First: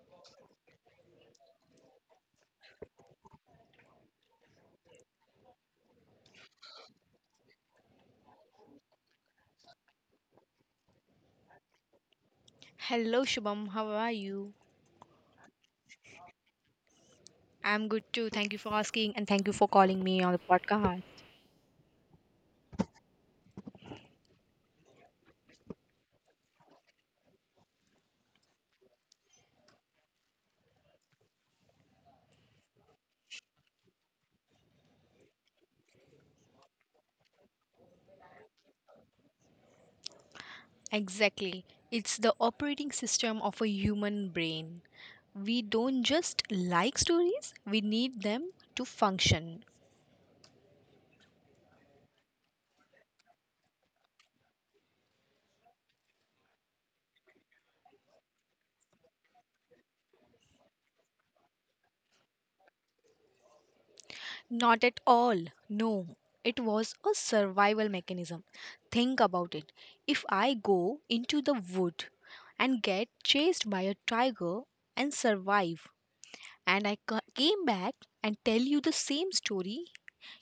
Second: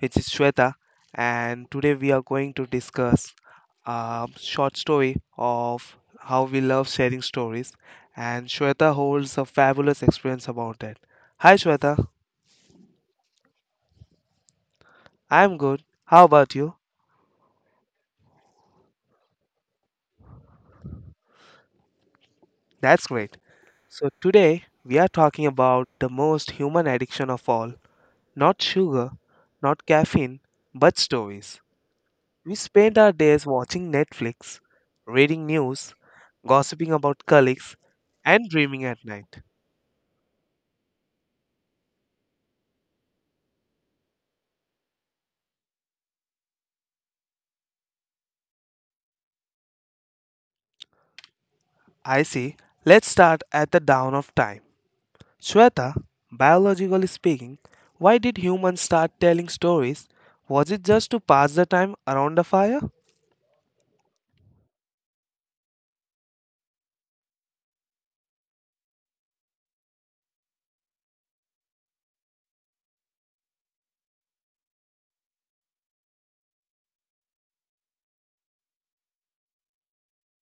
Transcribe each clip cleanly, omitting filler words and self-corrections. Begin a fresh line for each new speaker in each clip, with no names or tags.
which is Shweta and today we are going to discuss a short story of how we love sharing stories, and Shweta holds a fabulous experience about it. Hi Shweta,
Hello, Shubham. How are you?
I am good. How about you?
I'm good too. Thank you for asking and thank you for calling me on the podcast.
That's great. So today we are talking about the most human addiction of all, not sugar, not caffeine, but stories. We spend our days watching Netflix, reading news, gossiping about colleagues, and dreaming at night.
Exactly. It's the operating system of a human brain. We don't just like stories, we need them to function.
I see. Let's start at the dawn of time. Shweta, biologically speaking, why did humans start telling stories? Was it just to pass the time around the fire?
Not at all. No. It was a survival mechanism. Think about it. If I go into the wood and get chased by a tiger and survive, and came back and tell you the same story.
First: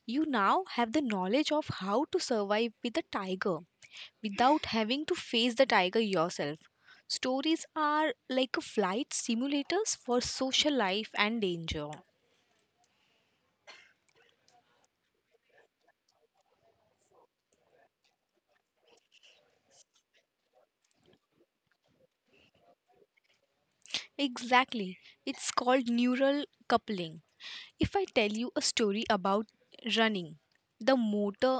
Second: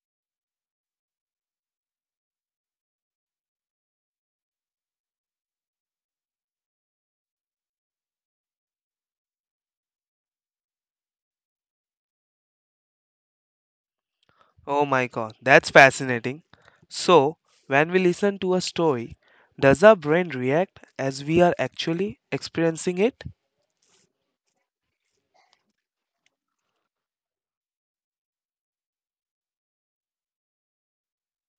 You now have the knowledge of how to survive with a tiger without having to face the tiger yourself. Stories are like a flight simulators for social life and danger.
Oh my god, that's fascinating. So, when we listen to a story, does our brain react as we are actually experiencing it?
Exactly. It's called neural coupling. If I tell you a story about running, the motor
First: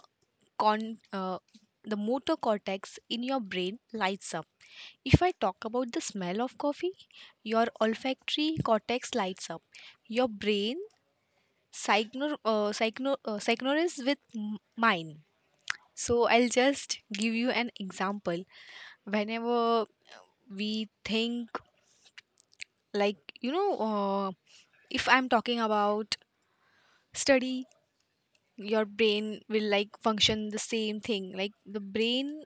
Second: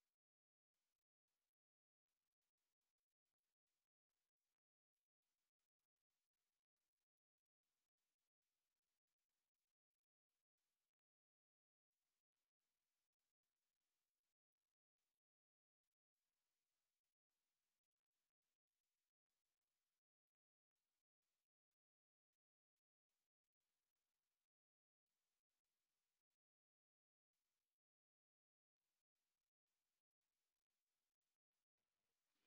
con uh, the motor cortex in your brain lights up. If I talk about the smell of coffee, your olfactory cortex lights up. Your brain psychnosis with mine. So I'll just give you an example. Whenever we think, like, you know, uh, if I'm talking about study, your brain will like function the same thing. Like, the brain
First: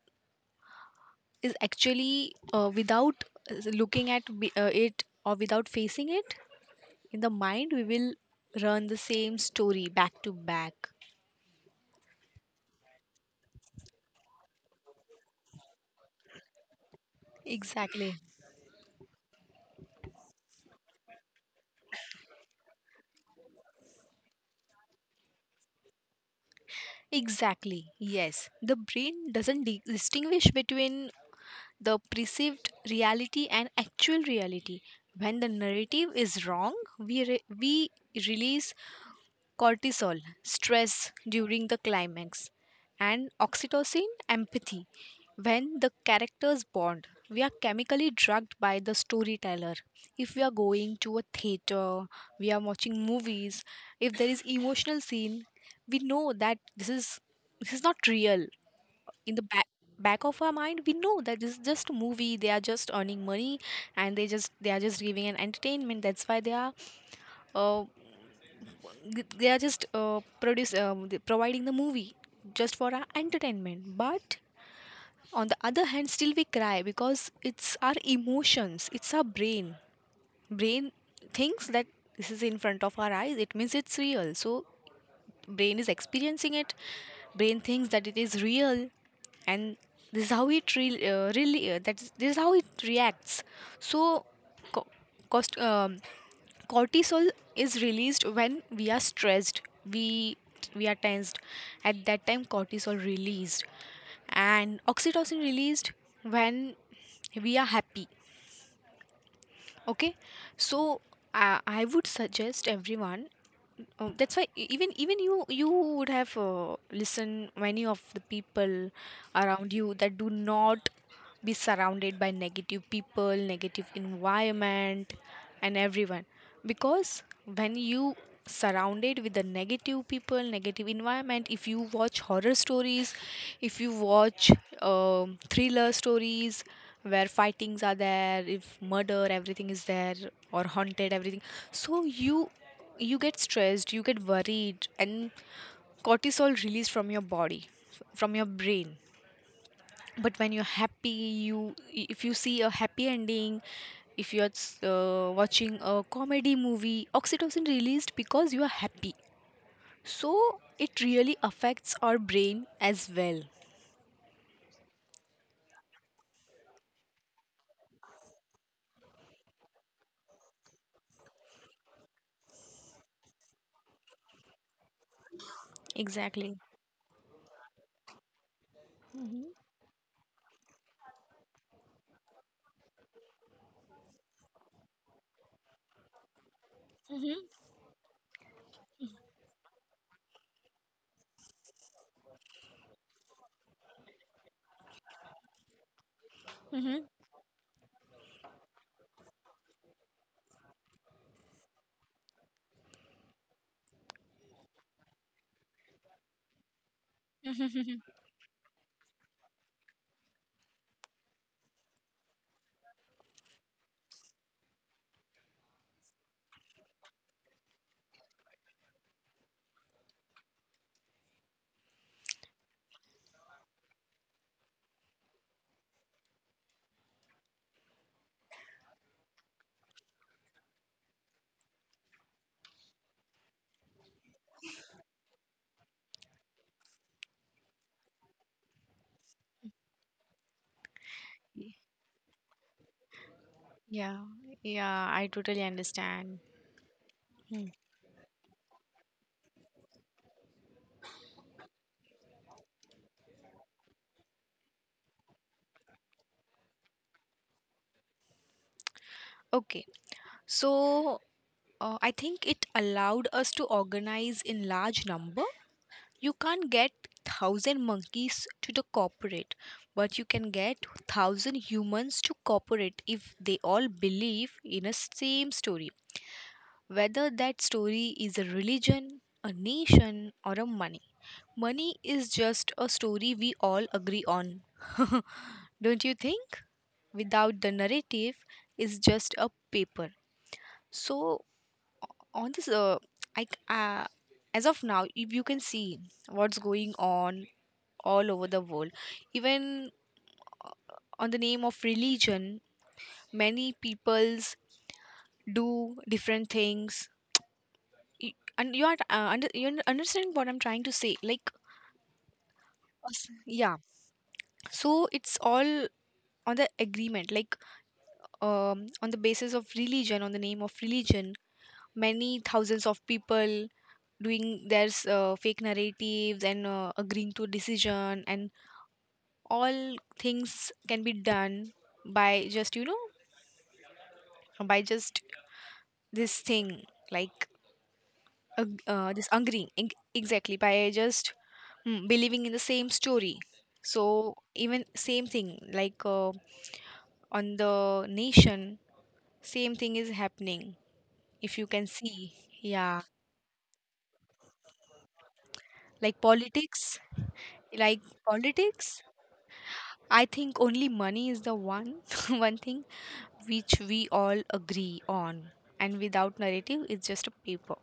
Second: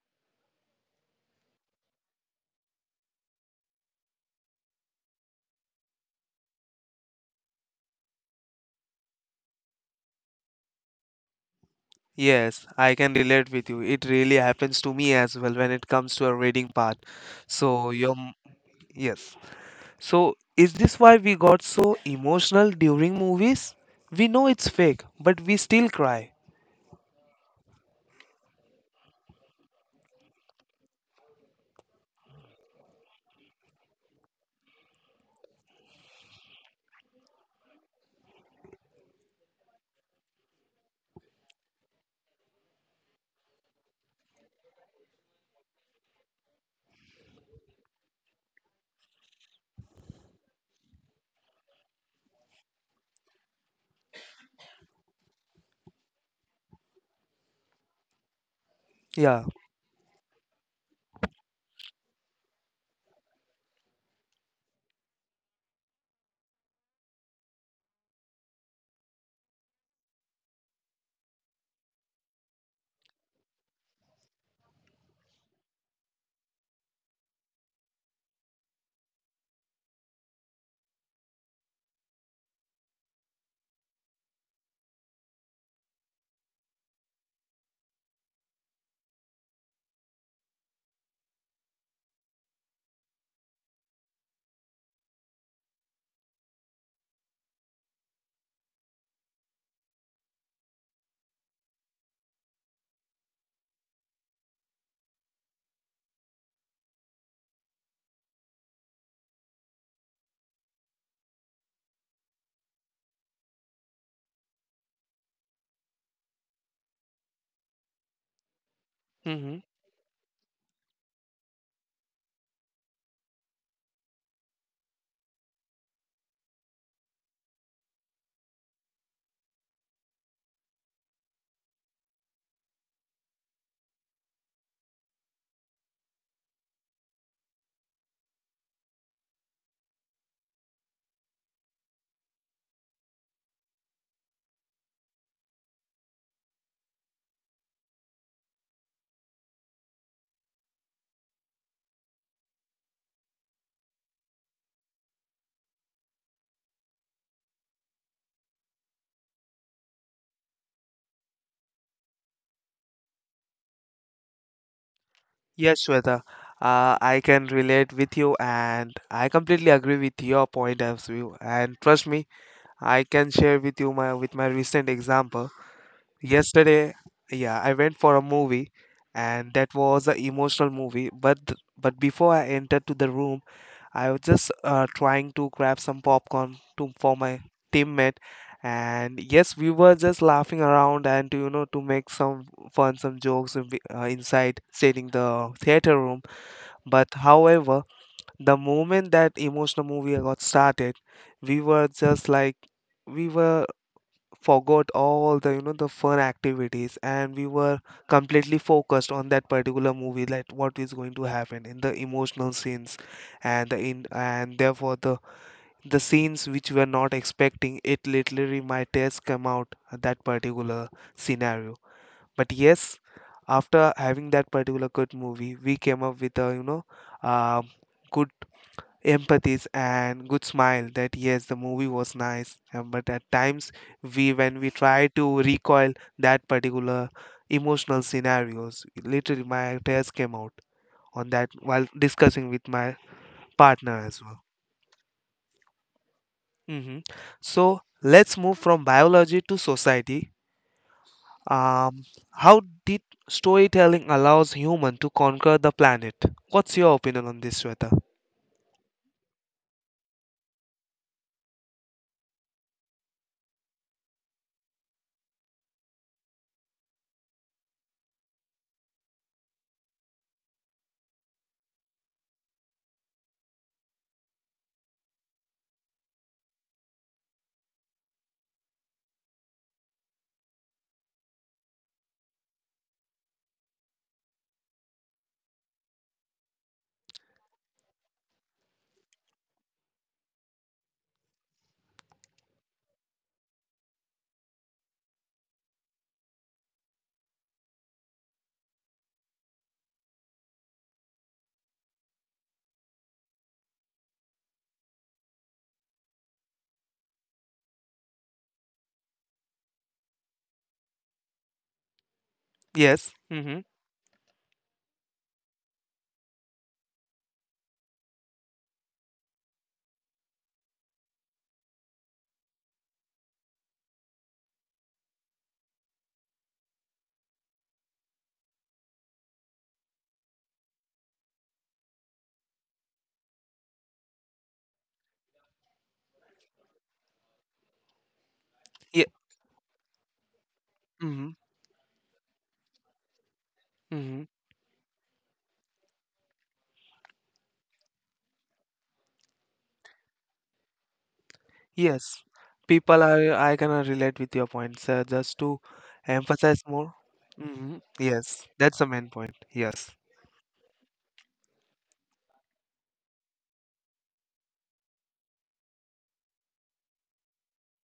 is actually without looking at it, or without facing it in the mind, we will run the same story back to back.
Yes, I can relate with you. It really happens to me as well when it comes to a reading part. So,
Exactly.
your yes. So, is this why we got so emotional during movies? We know it's fake, but we still cry.
Exactly, yes. The brain doesn't distinguish between the perceived reality and actual reality. When the narrative is wrong, we release cortisol, stress during the climax, and oxytocin, empathy. When the characters bond, we are chemically drugged by the storyteller. If we are going to a theater, we are watching movies, if there is emotional scene, we know that this is not real. In the
Yeah.
back of our mind, we know that this is just a movie. They are just earning money, and they are just giving an entertainment. That's why uh, they are just produce providing the movie just for our entertainment. But on the other hand, still we cry because it's our emotions, it's our brain thinks that this is in front of our eyes, it means it's real. So brain is experiencing it, brain thinks that it is real, and this is how it re- really that's this is how it reacts. So co- cost, um, cortisol is released when we are stressed, we we are tensed. At that time cortisol released, and oxytocin released when we are happy. Okay. So I would suggest everyone. Oh, that's why even you would have listened many of the people
Mm-hmm.
around you, that do not be surrounded by negative people, negative environment, and everyone. Because when you surrounded with the negative people, negative environment, if you watch horror stories, if you watch thriller stories where fightings are there, if murder, everything is there, or haunted, everything. So you get stressed, you get worried, and cortisol released from your body, from your brain. But when you're happy, you, if you see a happy ending, if you're watching a comedy movie, oxytocin released because you are happy. So it really affects our brain as well.
Yes, Shweta. I can relate with you, and I completely agree with your point of view. And trust me, I can share with you my with my recent example.
Exactly.
Yesterday, yeah, I went for a movie
Hmm.
and that was an emotional movie. But but before I entered to the room, I was just trying to grab some popcorn to for my
Hmm.
teammate. And yes, we were just laughing around and to, you know, to make some fun, some jokes inside sitting the theater room.
Hmm.
But however, the moment that emotional movie got started, we were just like we were forgot all the, you know, the fun activities, and we were
Hmm.
completely focused on that particular movie, like what is going to happen in the emotional scenes, and the in and therefore the scenes which we are not expecting it literally might just come out that particular scenario. But yes, after having that particular good movie, we came up with a, you know, uh, good empathies and good smile that yes, the movie was nice, but at times, we when we try to recoil that particular emotional scenarios, literally my tears came out on that while discussing with my partner
Yeah,
as well.
yeah, I totally understand.
Hmm.
Hmm.
So let's move from biology to society. Um, how did storytelling allows human to conquer the planet? What's your opinion on this, Sweta?
Okay. So I think it allowed us to organize in large number. You can't get thousand monkeys to the corporate, but you can get thousand humans to cooperate if they all believe in a same story, whether that story is a religion, a nation, or a money. Money is just a story we all agree on, don't you think? Without the narrative, it's just a paper. So on this I c- uh, as of now, if you can see what's going on all over the world, even on the name of religion, many peoples do different things. And you are you're understanding what I'm trying to say, like
Yes. Mm-hmm.
yeah. So it's all on the agreement, like on the basis of religion, on the name of religion, many thousands of people doing their fake narratives and agreeing to decision, and all things can be done by just you know, by just this thing like
Yeah.
this angry eng- exactly by
Mm-hmm.
just, mm, believing in the same story.
Mm-hmm.
So even same thing like, on the nation, same thing is happening, if you can
Yes,
see.
people
Yeah.
are, I can relate with your points. Just to
like
emphasize more.
politics
Hmm.
like
Yes, that's the
politics,
main point. Yes.
I think only money is the one one thing which we all agree on, and without narrative it's just a paper.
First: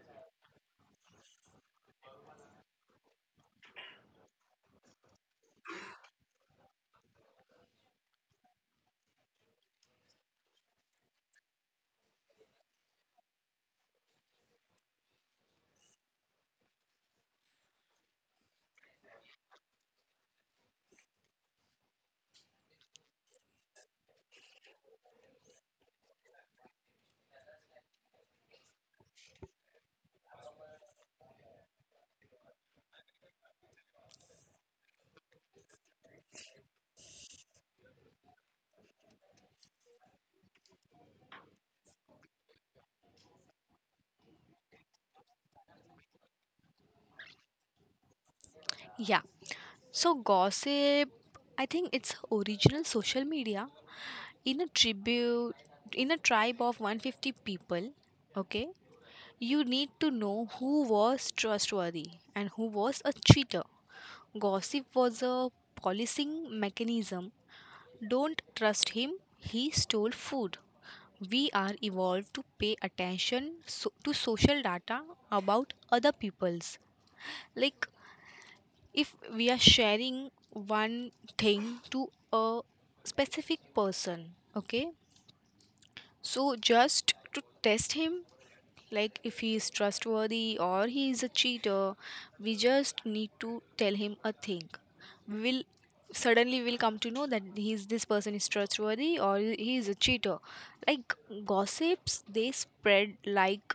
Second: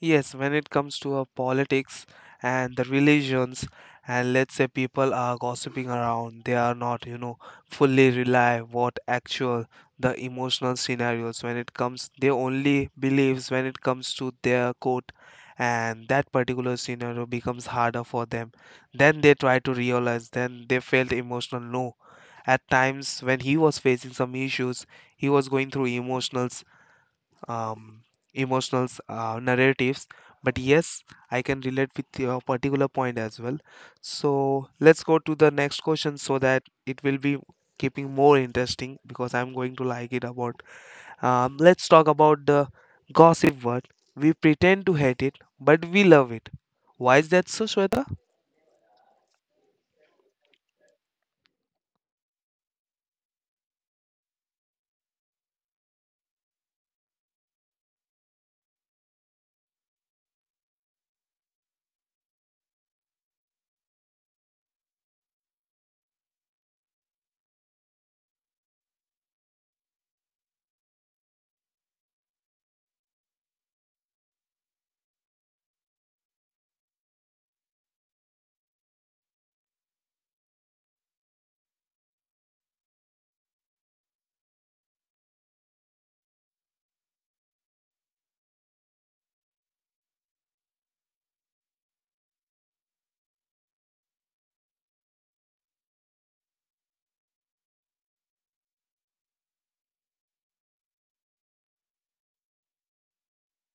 Yes, when it comes to politics and the religions, and let's say people are gossiping around, they are not, you know, fully rely what actual the emotional scenarios when it comes, they only believes when it comes to their court, and that particular scenario becomes harder for them. Then they try to realize, then they felt emotional. No, at times when he was facing some issues, he was going through emotional, um, emotional narratives. But yes, I can relate with your particular point as well. So let's go to the next question so that it will be keeping more interesting because I'm going to like it about. Let's talk about the gossip word. We pretend to hate it, but we love it. Why is that so, Shweta?
Yeah. So gossip, I think it's original social media in a tribute in a tribe of 150 people, okay? You need to know who was trustworthy and who was a cheater. Gossip was a policing mechanism. Don't trust him. He stole food. We are evolved to pay attention to social data about other people's. Like, if we are sharing one thing to a specific person, okay, so just to test him, like if he is trustworthy or he is a cheater, we just need to tell him a thing. We will, suddenly we'll come to know that he's this person is trustworthy or he is a cheater. Like, gossips they spread like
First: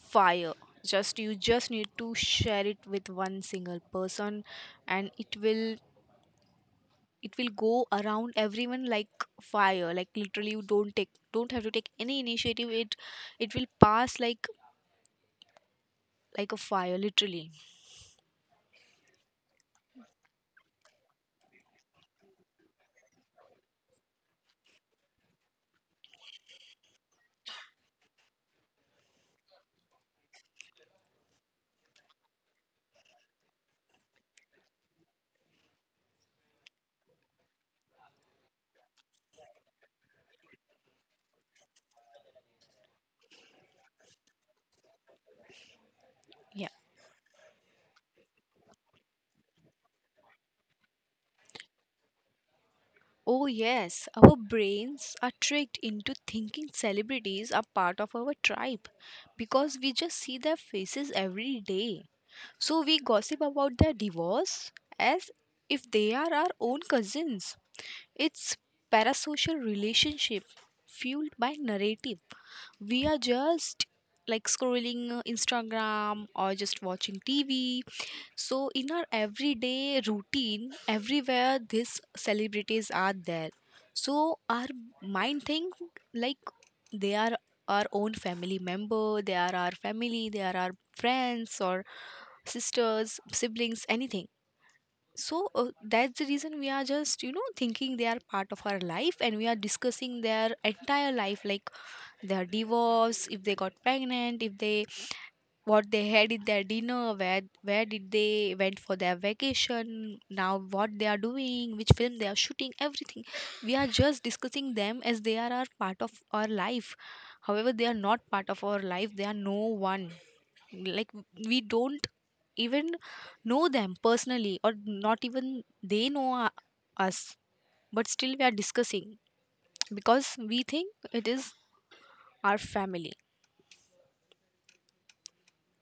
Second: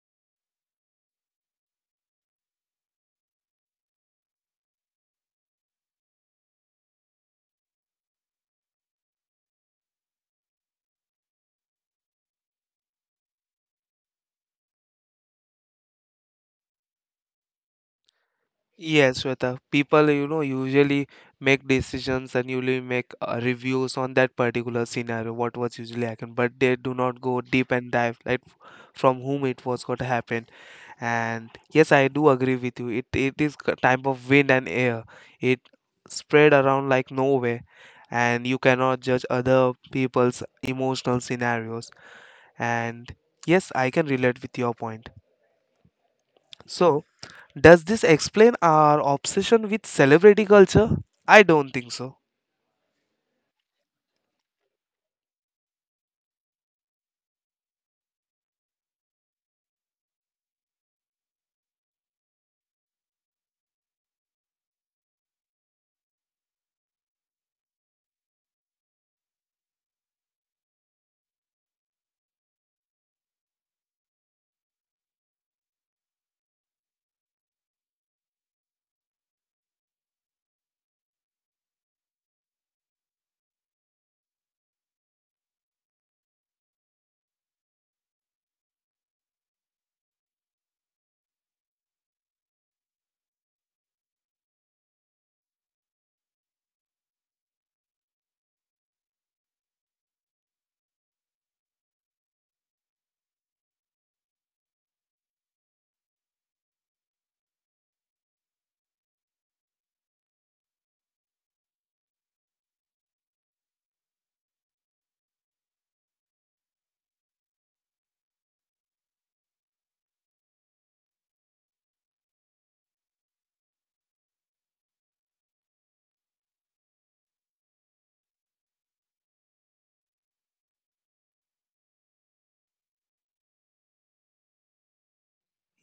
fire. Just you just need to share it with one single person, and it will go around everyone like fire. Like literally, you don't take, don't have to take any initiative, it will pass like a fire, literally.
Yes, Shweta. People, you know, usually make decisions and usually make reviews on that particular scenario, what was usually happened, but they do not go deep and dive, like from whom it was going to happen. And yes, I do agree with you. It is a type of wind and air. It spread around like nowhere, and you cannot judge other people's emotional scenarios. And yes, I can relate with your point.
Yeah.
So. Does this explain our obsession with celebrity culture? I don't think so.
Oh yes, our brains are tricked into thinking celebrities are part of our tribe because we just see their faces every day. So we gossip about their divorce as if they are our own cousins. It's parasocial relationship fueled by narrative. We are just like scrolling Instagram or just watching TV. So in our everyday routine, everywhere these celebrities are there. So our mind think like they are our own family member, they are our family, they are our friends or sisters, siblings, anything. So that's the reason we are just, you know, thinking they are part of our life, and we are discussing their entire life, like their divorce, if they got pregnant, if they, what they had in their dinner, where did they went for their vacation, now what they are doing, which film they are shooting, everything. We are just discussing them as they are our part of our life. However, they are not part of our life, they are no one. Like, we don't even know them personally, or not even they know us, but still we are discussing because we think it is our family.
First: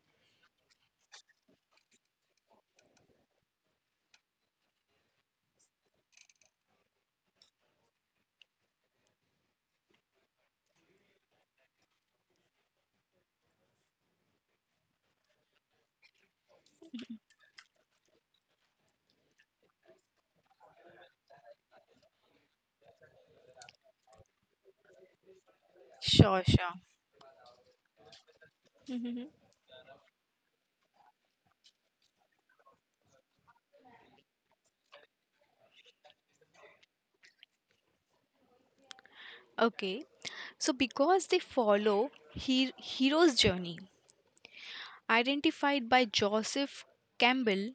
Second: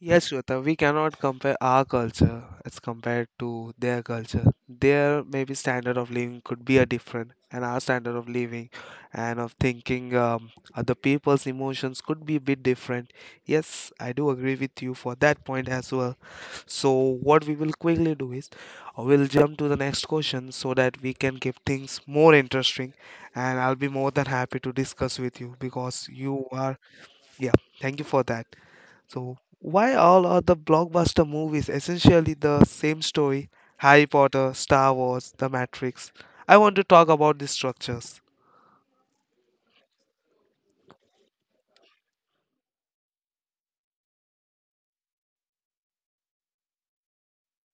Yes, Shweta, we cannot compare our culture as compared to their culture. Their maybe standard of living could be a different, and our standard of living and of thinking, other people's emotions could be a bit different. Yes, I do agree with you for that point as well. So what we will quickly do is, we'll jump to the next question so that we can keep things more interesting and I'll be more than happy to discuss with you because
Sure,
you
sure.
are, yeah, thank you for that.
Mhm.
So why all are the blockbuster movies essentially the same story? Harry Potter, Star Wars, The Matrix. I want to talk about these structures.
Okay. So because they follow hero's journey, identified by Joseph Campbell.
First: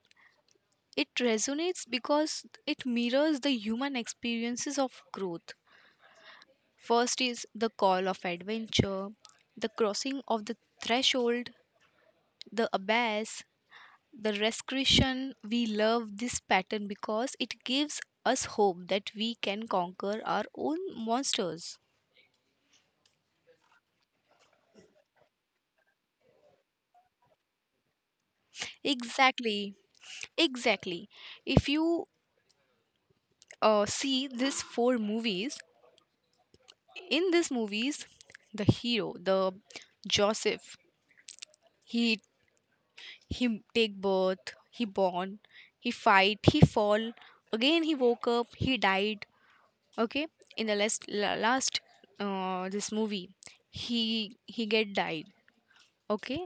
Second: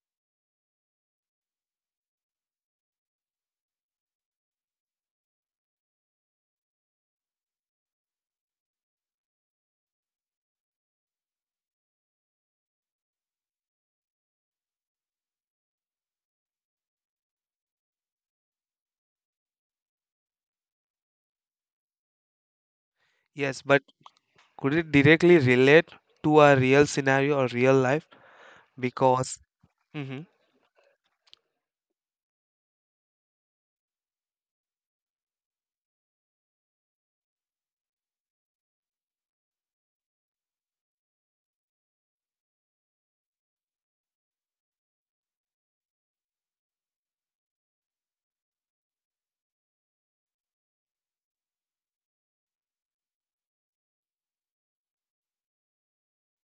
It resonates because it mirrors the human experiences of growth. First is the call of adventure, the crossing of the threshold, the abyss, the rescretion. We love this pattern because it gives us hope that we can conquer our own monsters.
Yes, but could it directly relate to a real scenario or real life? Because
Exactly,
mhm.
exactly. If you see these four movies, in these movies, the hero, the Joseph, he he take birth, he born, he fight, he fall, again he woke up, he died. Okay, in the last this movie, he get died. Okay,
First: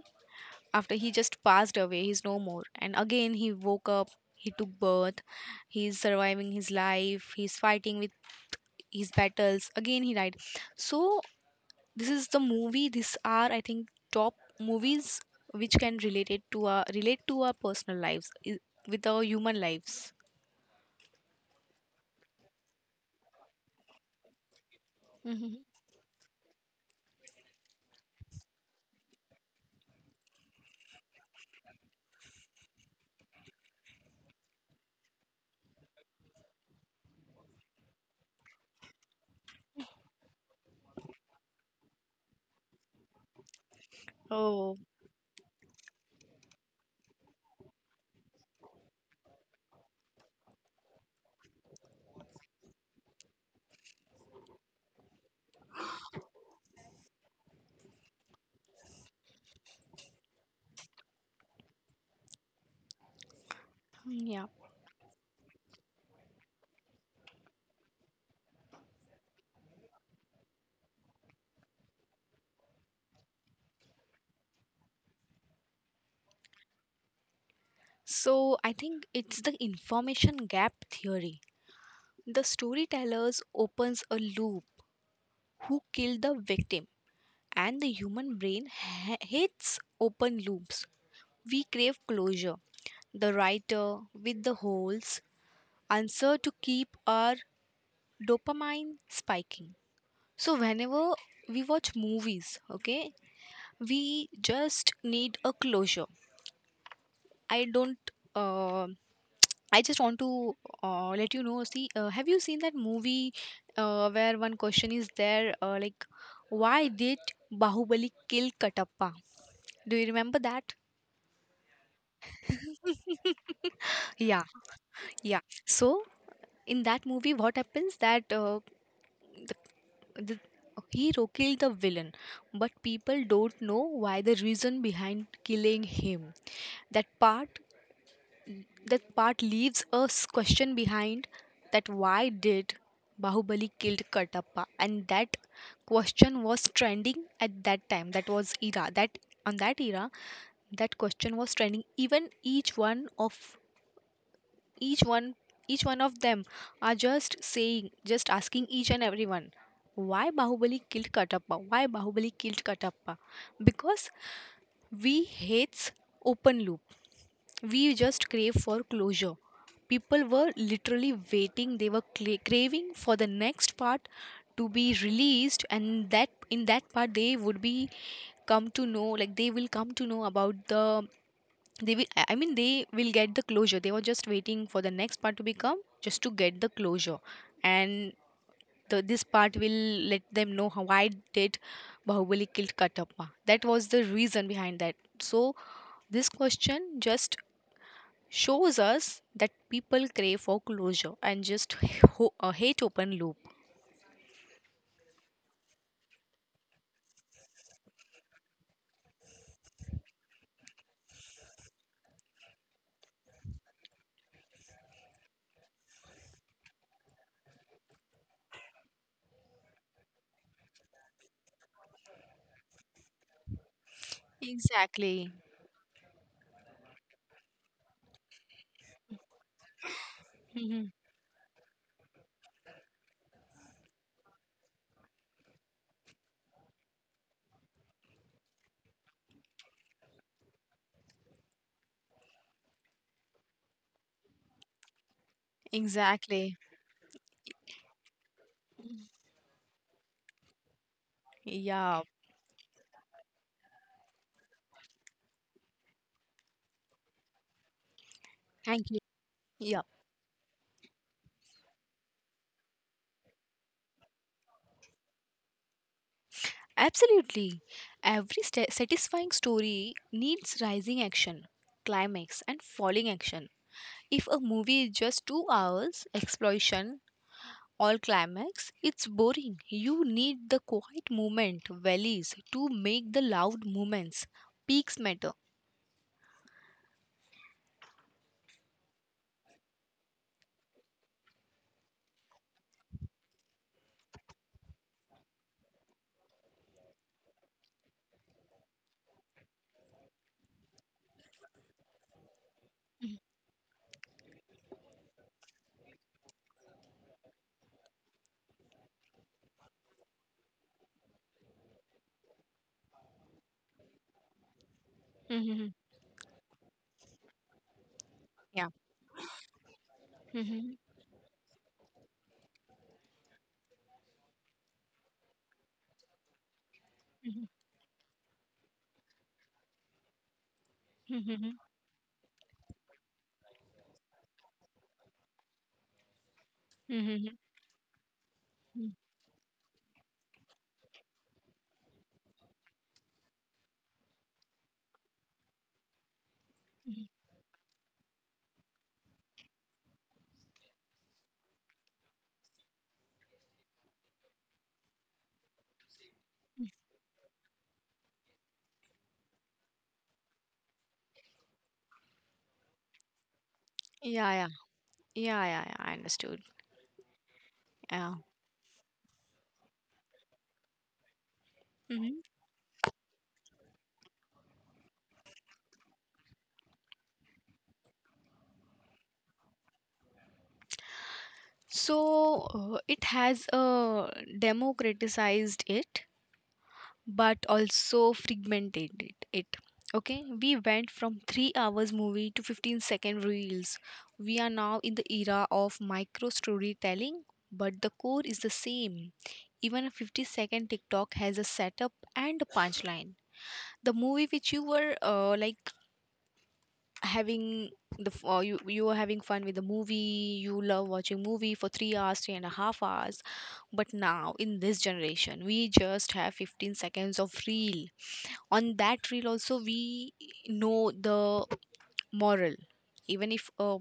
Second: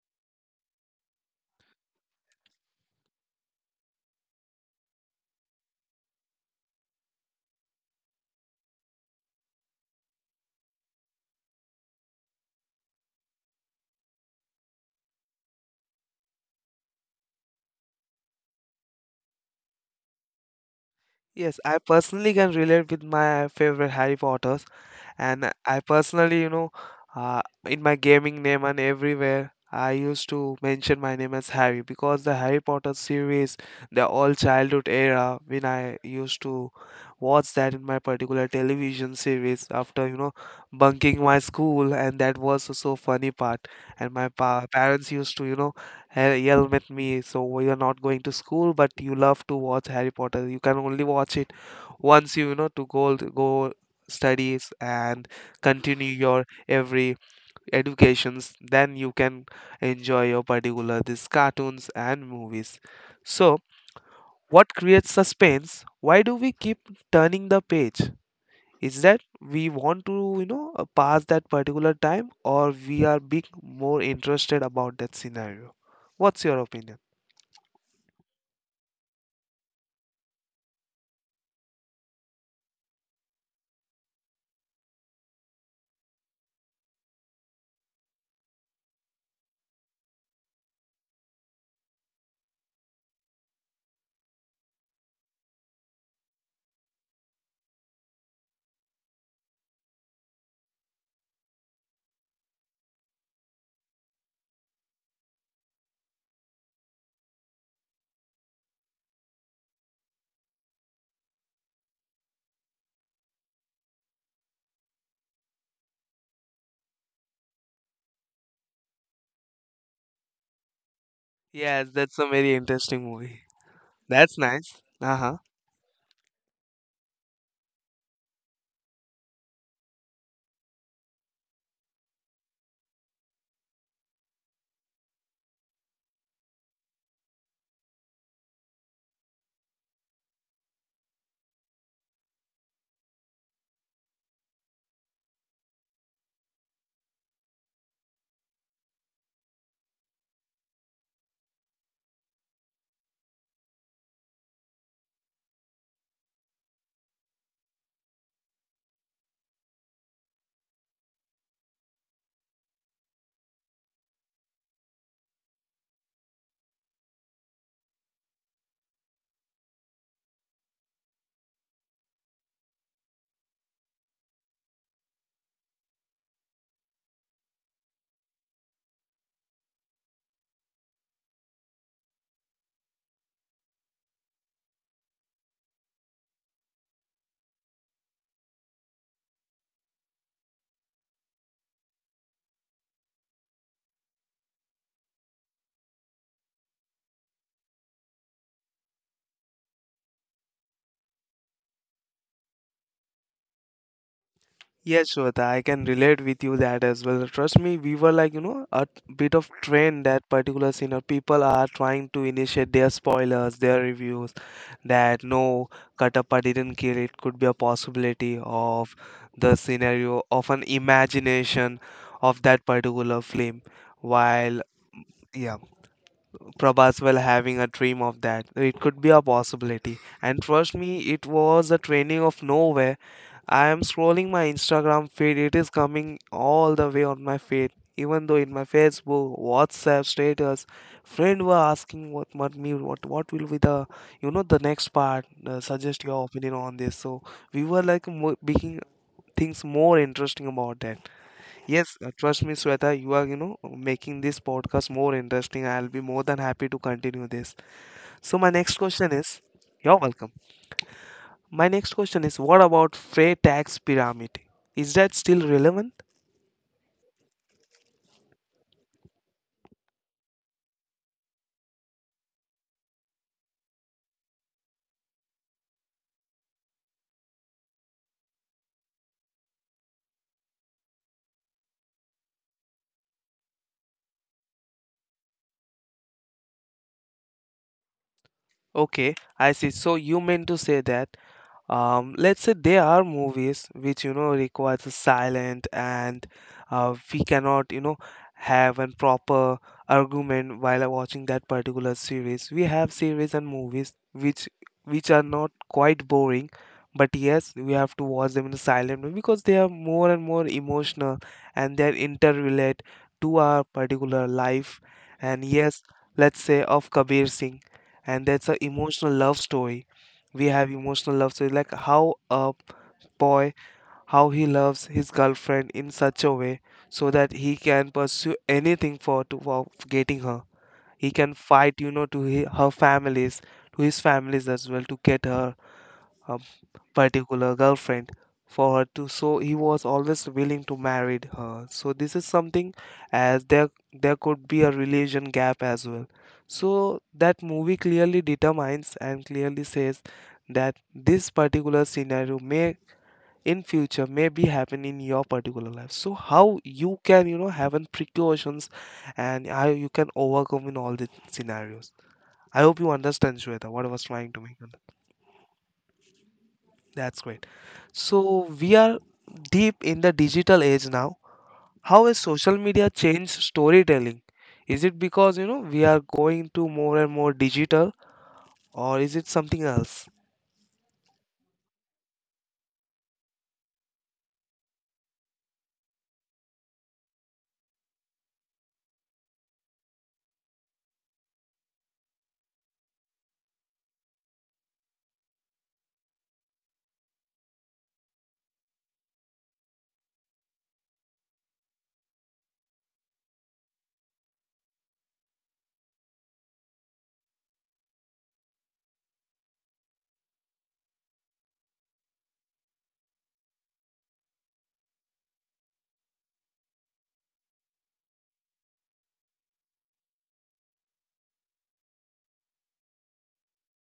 after he just passed away, he's no more, and again he woke up, he took birth, he's surviving his life, he's fighting with his battles, again he died. So this is the movie, these are, I think, top movies which can relate to our personal lives, with our human lives.
Yes, I personally can relate with my favorite Harry Potters, and
Hmm.
I personally, you know, in my gaming name and everywhere, I used to mention my name as Harry because the Harry Potter series, the all childhood era, when I used to watch that in my particular television series after, you know, bunking my school, and that was so so funny part. And my pa
Oh
parents used to, you know, yell at me, so you're not going to school, but you love to watch Harry Potter. You can only watch it once you, you know, to go studies and continue your every educations, then you can enjoy your particular these cartoons and movies. So
yeah.
what creates suspense? Why do we keep turning the page? Is that we want to, you know, pass that particular time or we are being more interested about that scenario? What's your opinion?
So I think it's the information gap theory. The storytellers opens a loop. Who killed the victim? And the human brain hates open loops. We crave closure. The writer with the holes answer to keep our dopamine spiking. So whenever we watch movies, okay, we just need a closure. I don't. Uh, I just want to let you know. See, have you seen that movie where one question is there, like, why did Bahubali kill Katappa? Do you remember that?
Yes, that's a very interesting movie. That's
Yeah,
nice. Uh-huh.
yeah. So in that movie, what happens that the, the hero killed the villain, but people don't know why the reason behind killing him. That part that part leaves a question behind, that why did bahubali killed katappa? And that question was trending at that time. That was era that, on that era, that question was trending. Even each one of each one each one of them are just saying, just asking each and everyone, why bahubali killed katappa, why bahubali killed katappa? Because we hates open loop, we just crave for closure. People were literally waiting, they were cla craving for the next part to be released, and that in that part they would be come to know, like they will come to know about the, they will I mean, they will get the closure. They were just waiting for the next part to become, just to get the closure. And the, this part will let them know how, why did bahubali killed katappa. That was the reason behind that. So this question just shows us that people crave for closure and just hate open loop.
Yes, Shweta, I can relate with you that as well. Trust me, we were like, you know, a bit of trend, that particular scene of people are trying to initiate their spoilers, their reviews, that no, Katappa didn't kill, it could be a possibility of the scenario of an imagination of that particular film. While
Exactly.
yeah, Prabhas will having a dream of that. It could be a possibility. And trust
Mhm.
me, it was a training of nowhere. I am scrolling my Instagram feed, it is coming all the way on my feed. Even though in my Facebook, WhatsApp status, friend were asking what me what will be the, you know, the next part. Suggest your opinion
Exactly.
on this. So we were like making things more interesting about that. Yes,
Yeah,
trust me, Sweta, you are, you know, making this podcast more interesting. I'll be more than happy to continue this. So my next
thank you.
question is,
Yeah.
you're welcome. My next question is what about freight tax pyramid? Is that still relevant?
Absolutely. Every sta satisfying story needs rising action, climax, and falling action. If a movie is just 2 hours, explosion, all climax, it's boring. You need the quiet moment, valleys, to make the loud movements. Peaks matter.
Okay, I see. So you meant to say that, um, let's say there are movies which, you know, requires a silent and we cannot, you know, have a proper argument while watching that particular series. We have series and movies which are not quite boring, but yes, we have to watch them in a silent way because they are more and more emotional and they're interrelate to our particular life. And
Mm-hmm.
yes, let's say of Kabir Singh, and that's an
Yeah.
emotional love story. We
Mm-hmm.
have emotional love stories like how a boy, how he loves his girlfriend in such a way so that
Mm-hmm.
he can pursue anything for to for getting her. He can
Mm-hmm.
fight, you know, to her families, to his families as well, to get her, her
Mm-hmm.
particular girlfriend for her to, so he was always willing to marry her. So this is something, as there there could be a religion gap as well, so that movie clearly determines and clearly says that this particular scenario may in future may be happen in your particular life. So how you can, you know, have an precautions and how you can overcome in all the scenarios. I hope you understand, Shweta, what I was
Yeah,
trying to
yeah,
make.
yeah, yeah, yeah, I understood.
That's great.
Yeah.
So we are deep in the digital age now. How has social media changed storytelling? Is it because, you know, we are going to more and more digital, or is it something else?
So it has democratized it, but also fragmented it. Okay, we went from 3 hours movie to 15 second reels. We are now in the era of micro storytelling, but the core is the same. Even a 50-second TikTok has a setup and a punchline. The movie which you were like having the you were having fun with the movie. You love watching movie for 3 hours, three and a half hours, but now, in this generation, we just have 15 seconds of reel. On that reel, also, we know the moral. Even if a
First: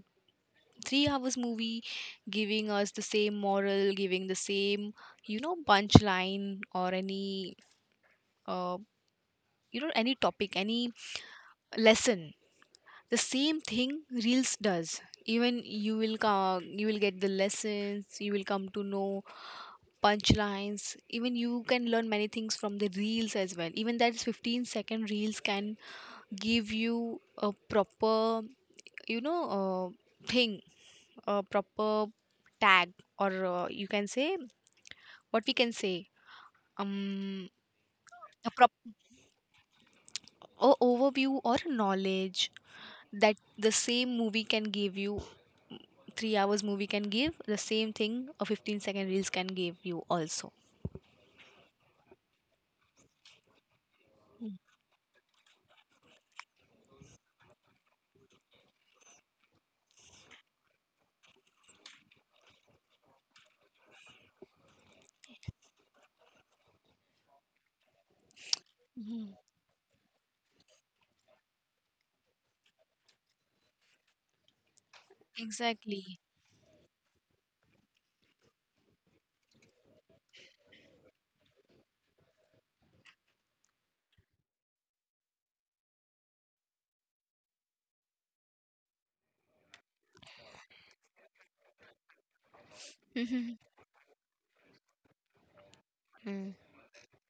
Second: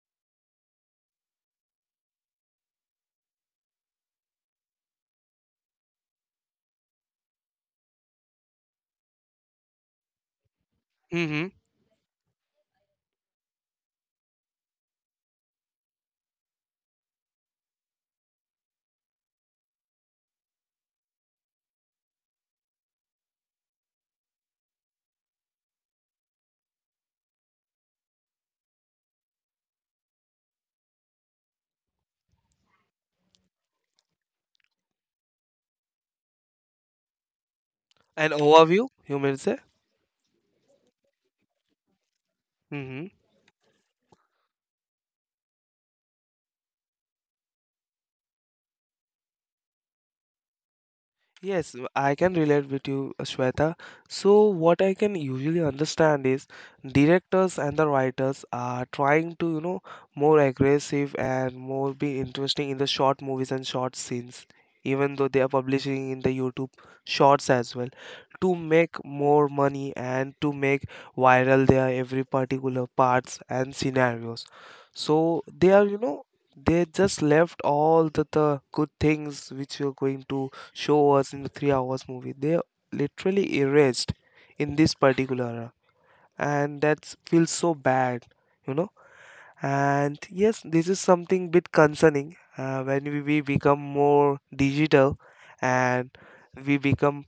3 hours movie giving us the same moral, giving the same, you know, punchline or any, uh, you know, any topic, any
Mm-hmm.
lesson, the same thing reels does. Even you will come, you will get the lessons. You will come to know punchlines. Even you can learn many things from the reels as well. Even that 15-second reels can give you a proper, you know, thing, a proper tag, or you can say, what we can say, um
An
a proper
overview, you may say.
overview or knowledge
Mm-hmm.
that the same movie can give you, 3 hours movie can give the same thing, a 15-second reels can give you also.
Yes, I can relate with you, Shweta. So, what I can usually understand is directors and the writers are trying to, you know, more aggressive and more be interesting in the short movies and short scenes, even though they are publishing in the YouTube shorts as well, to make
Mm-hmm.
more money and to make viral their every particular parts and scenarios. So, they are, you
Exactly.
know, they just left all the good things which you're going to show us in the 3 hours movie. They literally erased in this particular era, and that feels so bad, you know. And yes, this is something bit concerning, when we become more digital and we become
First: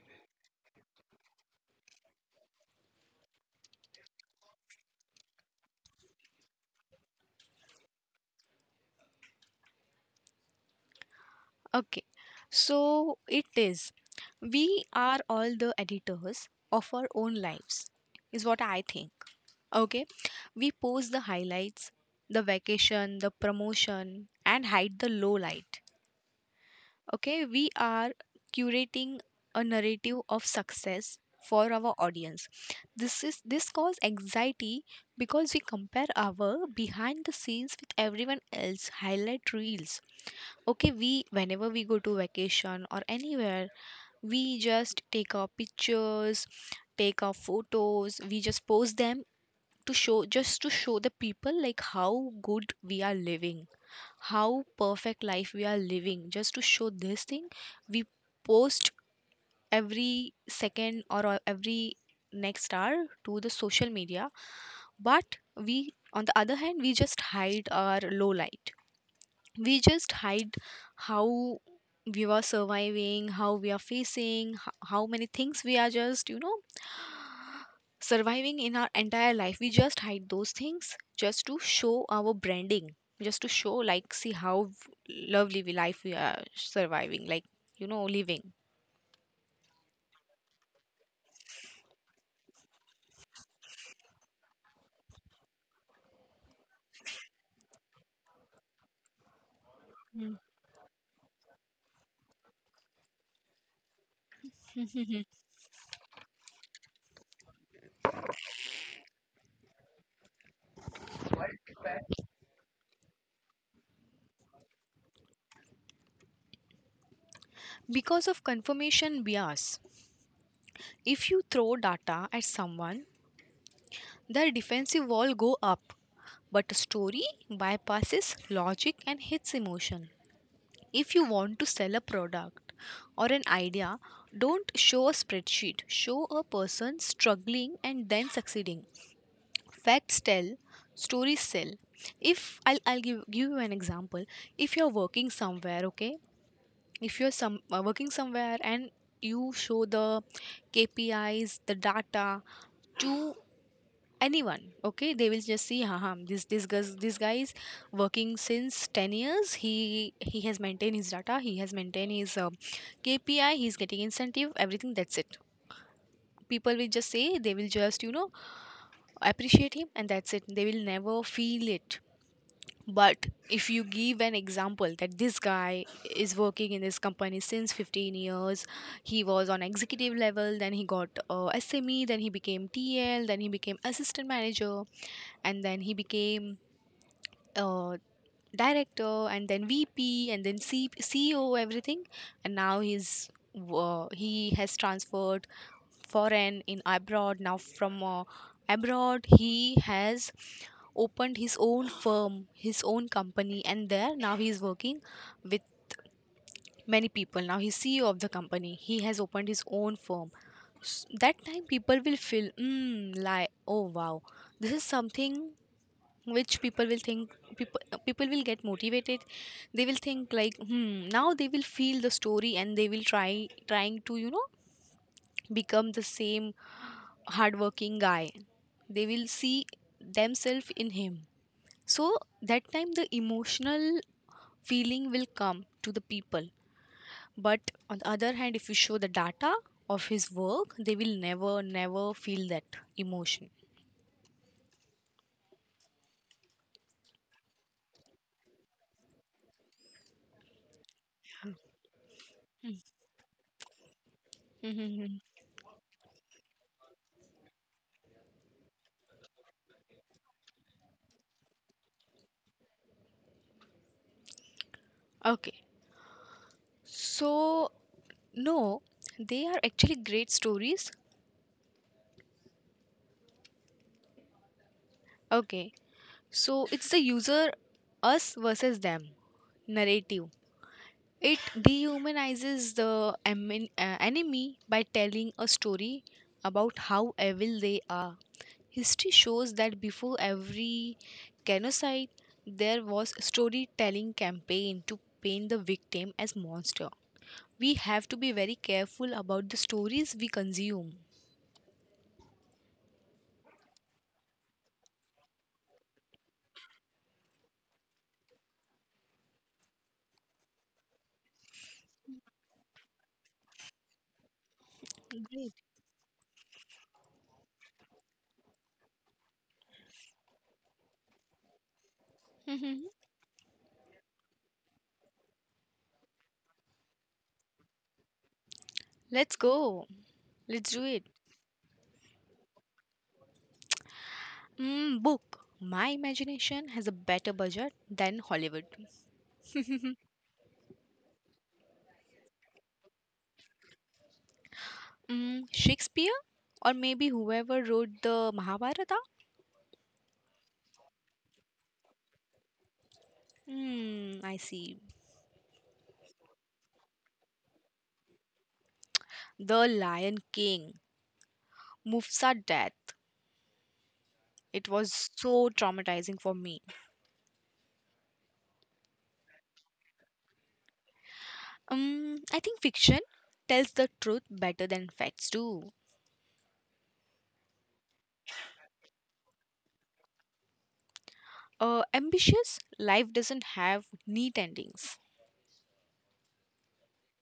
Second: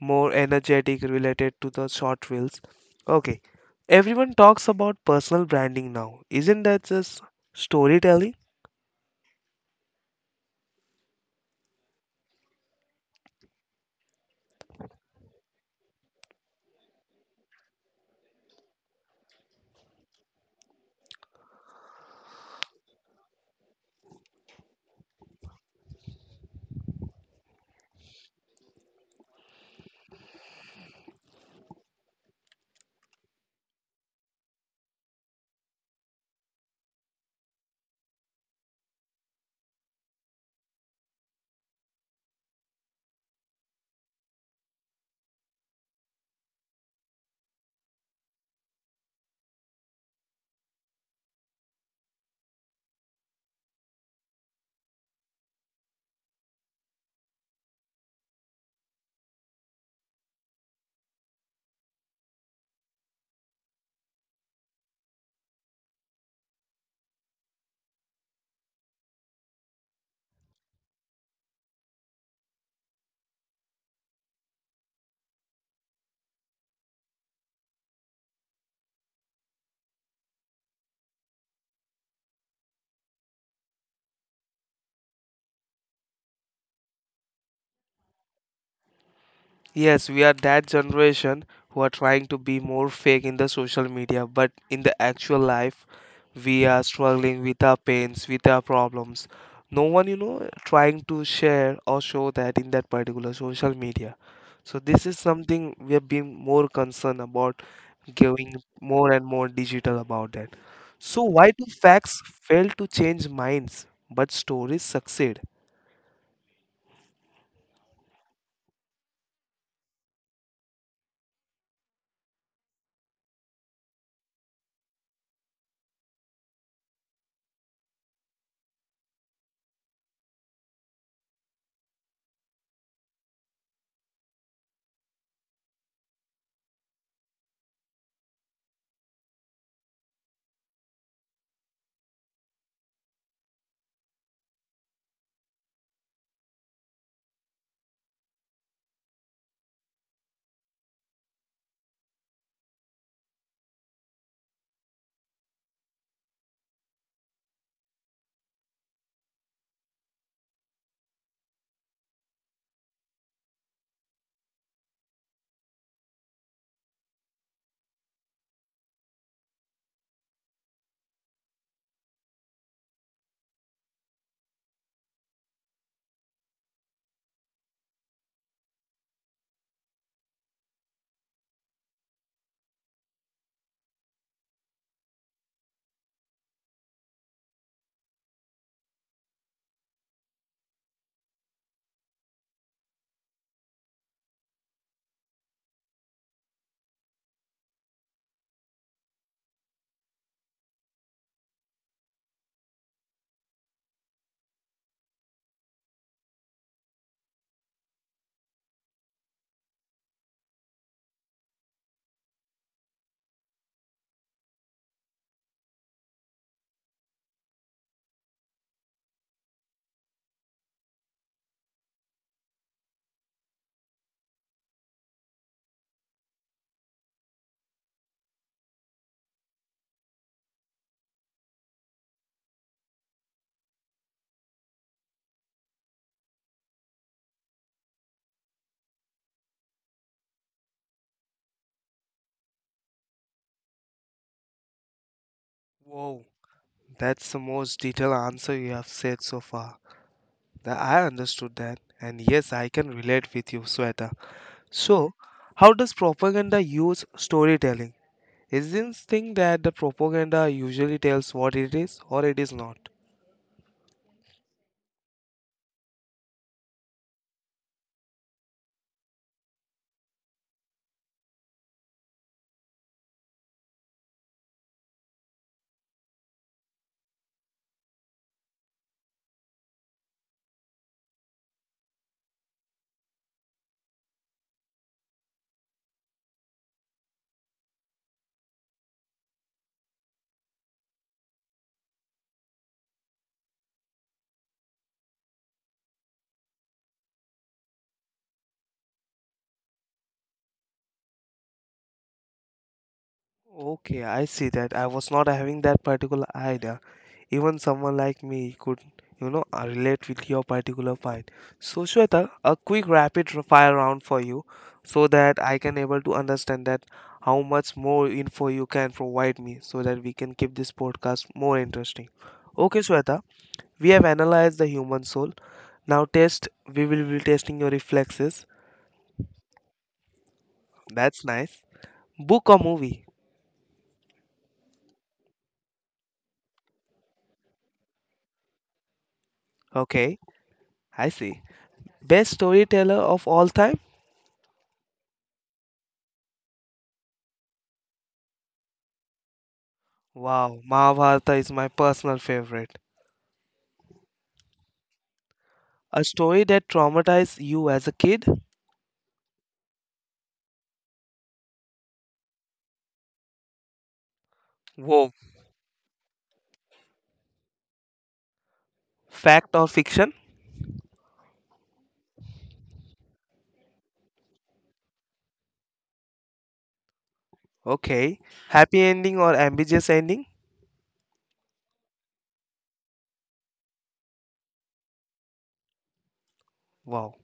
more energetic related to the short reels. Okay, everyone talks about personal branding now. Isn't that just storytelling?
Okay, so it is. We are all the editors of our own lives, is what I think. Okay, we post the highlights, the vacation, the promotion, and hide the low light. Okay, we are curating a narrative of success for our audience. This is this cause anxiety because we compare our behind the scenes with everyone else highlight reels. Okay, we, whenever we go to vacation or anywhere, we just take our pictures, take our photos, we just post them to show, just to show the people like how good we are living, how perfect life we are living, just to show this thing. We post every second, or every next hour to the social media. But we, on the other hand, we just hide our low light. We just hide how we were surviving, how we are facing, how many things we are just, you know, surviving in our entire life, we just hide those things, just to show our branding, just to show like, see how lovely we life we are surviving, like, you know, living.
Yes, we are that generation who are trying to be more fake in the social media, but in the actual life, we are struggling with our pains, with our problems. No one, you know, trying to share or show that in that particular social media. So this is
Mm.
something we have been more concerned about, going more and more digital about that. So why do facts fail to change minds, but stories succeed?
because of confirmation bias, if you throw data at someone, their defensive wall go up. But a story bypasses logic and hits emotion. If you want to sell a product or an idea, don't show a spreadsheet. Show a person struggling and then succeeding. Facts tell, stories sell. If I'll, I'll give you an example. If you're working somewhere, okay? If you're some working somewhere and you show the KPIs, the data to anyone, okay, they will just see, haha, this guys, this guy is working since 10 years, he has maintained his data, he has maintained his kpi, he's getting incentive, everything, that's it. People will just say, they will just, you know, appreciate him, and that's it. They will never feel it. But if you give an example that this guy is working in this company since 15 years, he was on executive level, then he got sme, then he became tl, then he became assistant manager, and then he became a director, and then VP, and then CEO, everything. And now he's he has transferred foreign in abroad now, from abroad he has opened his own firm, his own company, and there now he is working with many people. Now he's ceo of the company, he has opened his own firm. S that time, people will feel, mm, like, oh wow, this is something. Which people will think, people, people will get motivated, they will think like, hmm, now they will feel the story and they will try, trying to, you know, become the same hardworking guy. They will see themselves in him. So that time the emotional feeling will come to the people. But on the other hand, if you show the data of his work, they will never, never feel that emotion.
Wow, that's the most detailed answer you have said so far. That I understood that, and yes, I
Mm.
can relate with you, Sweta.
Mhm.
So,
Mhm.
how does propaganda use storytelling? Is this thing that the propaganda usually tells what it is or it is not?
Okay, so no, they are actually great stories. Okay, so it's the user, us versus them narrative. It dehumanizes the enemy by telling a story about how evil they are. History shows that before every genocide, there was a storytelling campaign to paint the victim as monster. We have to be very careful about the stories we consume.
Okay, I see that. I was not having that particular idea. Even someone like me could, you know, relate with your particular point. So, Shweta, a quick rapid fire round for you so that
Great.
I can able to understand that how much more info you can provide me so that we can keep this podcast more interesting. Okay, Shweta, we have analyzed the human soul. Now test, we will be testing your reflexes.
Let's go. Let's do it.
That's nice. Book or movie?
Mm, book. My imagination has a better budget than Hollywood.
Okay, I see. Best storyteller of all time?
mm, Shakespeare? Or maybe whoever wrote the Mahabharata?
Wow, Mahabharata is my personal favorite.
Mm, I see.
A story that traumatized you as a kid?
The Lion King. Mufsa death. It was
Whoa.
so traumatizing for me.
Fact or fiction?
I think fiction tells the truth better than facts do.
Okay. Happy ending or ambiguous ending?
Ambitious life doesn't have neat endings.
Wow.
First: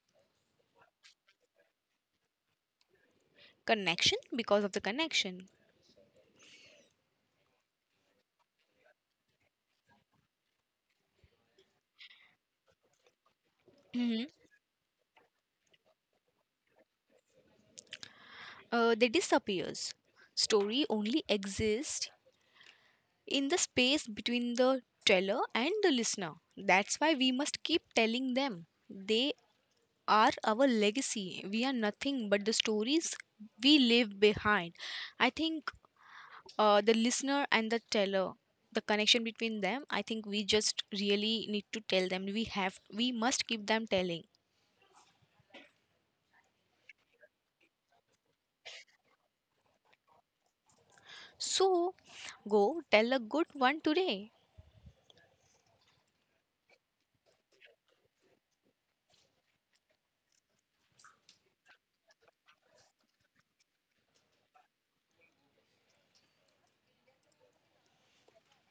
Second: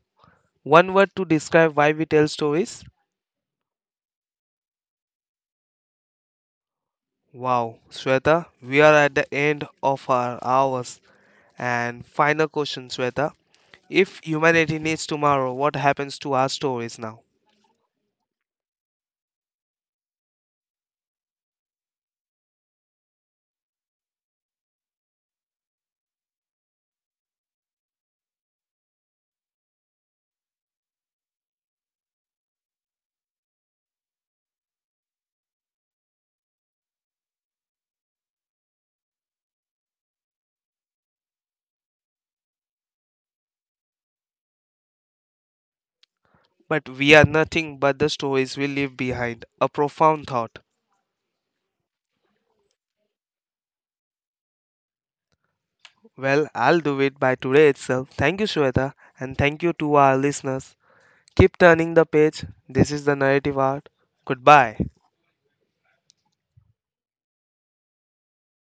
One word to describe why we tell stories?
Connection, because of the connection.
Wow. Shweta, we are at the end of our hours. And final question, Shweta. If
Mhm.
humanity needs tomorrow, what happens to our stories now?
They disappears, story only exists in the space between the teller and the listener. That's why we must keep telling them, they are our legacy. We are nothing but the stories we leave behind. I think the listener and the teller, the connection between them, I think we just really need to tell them, we have, we must keep them telling.
But we are nothing but the stories we leave behind. A profound thought.
So go tell a good one today.
Well, I'll do it by today itself. Thank you, Shweta, and thank you to our listeners. Keep turning the page. This is the narrative art. Goodbye.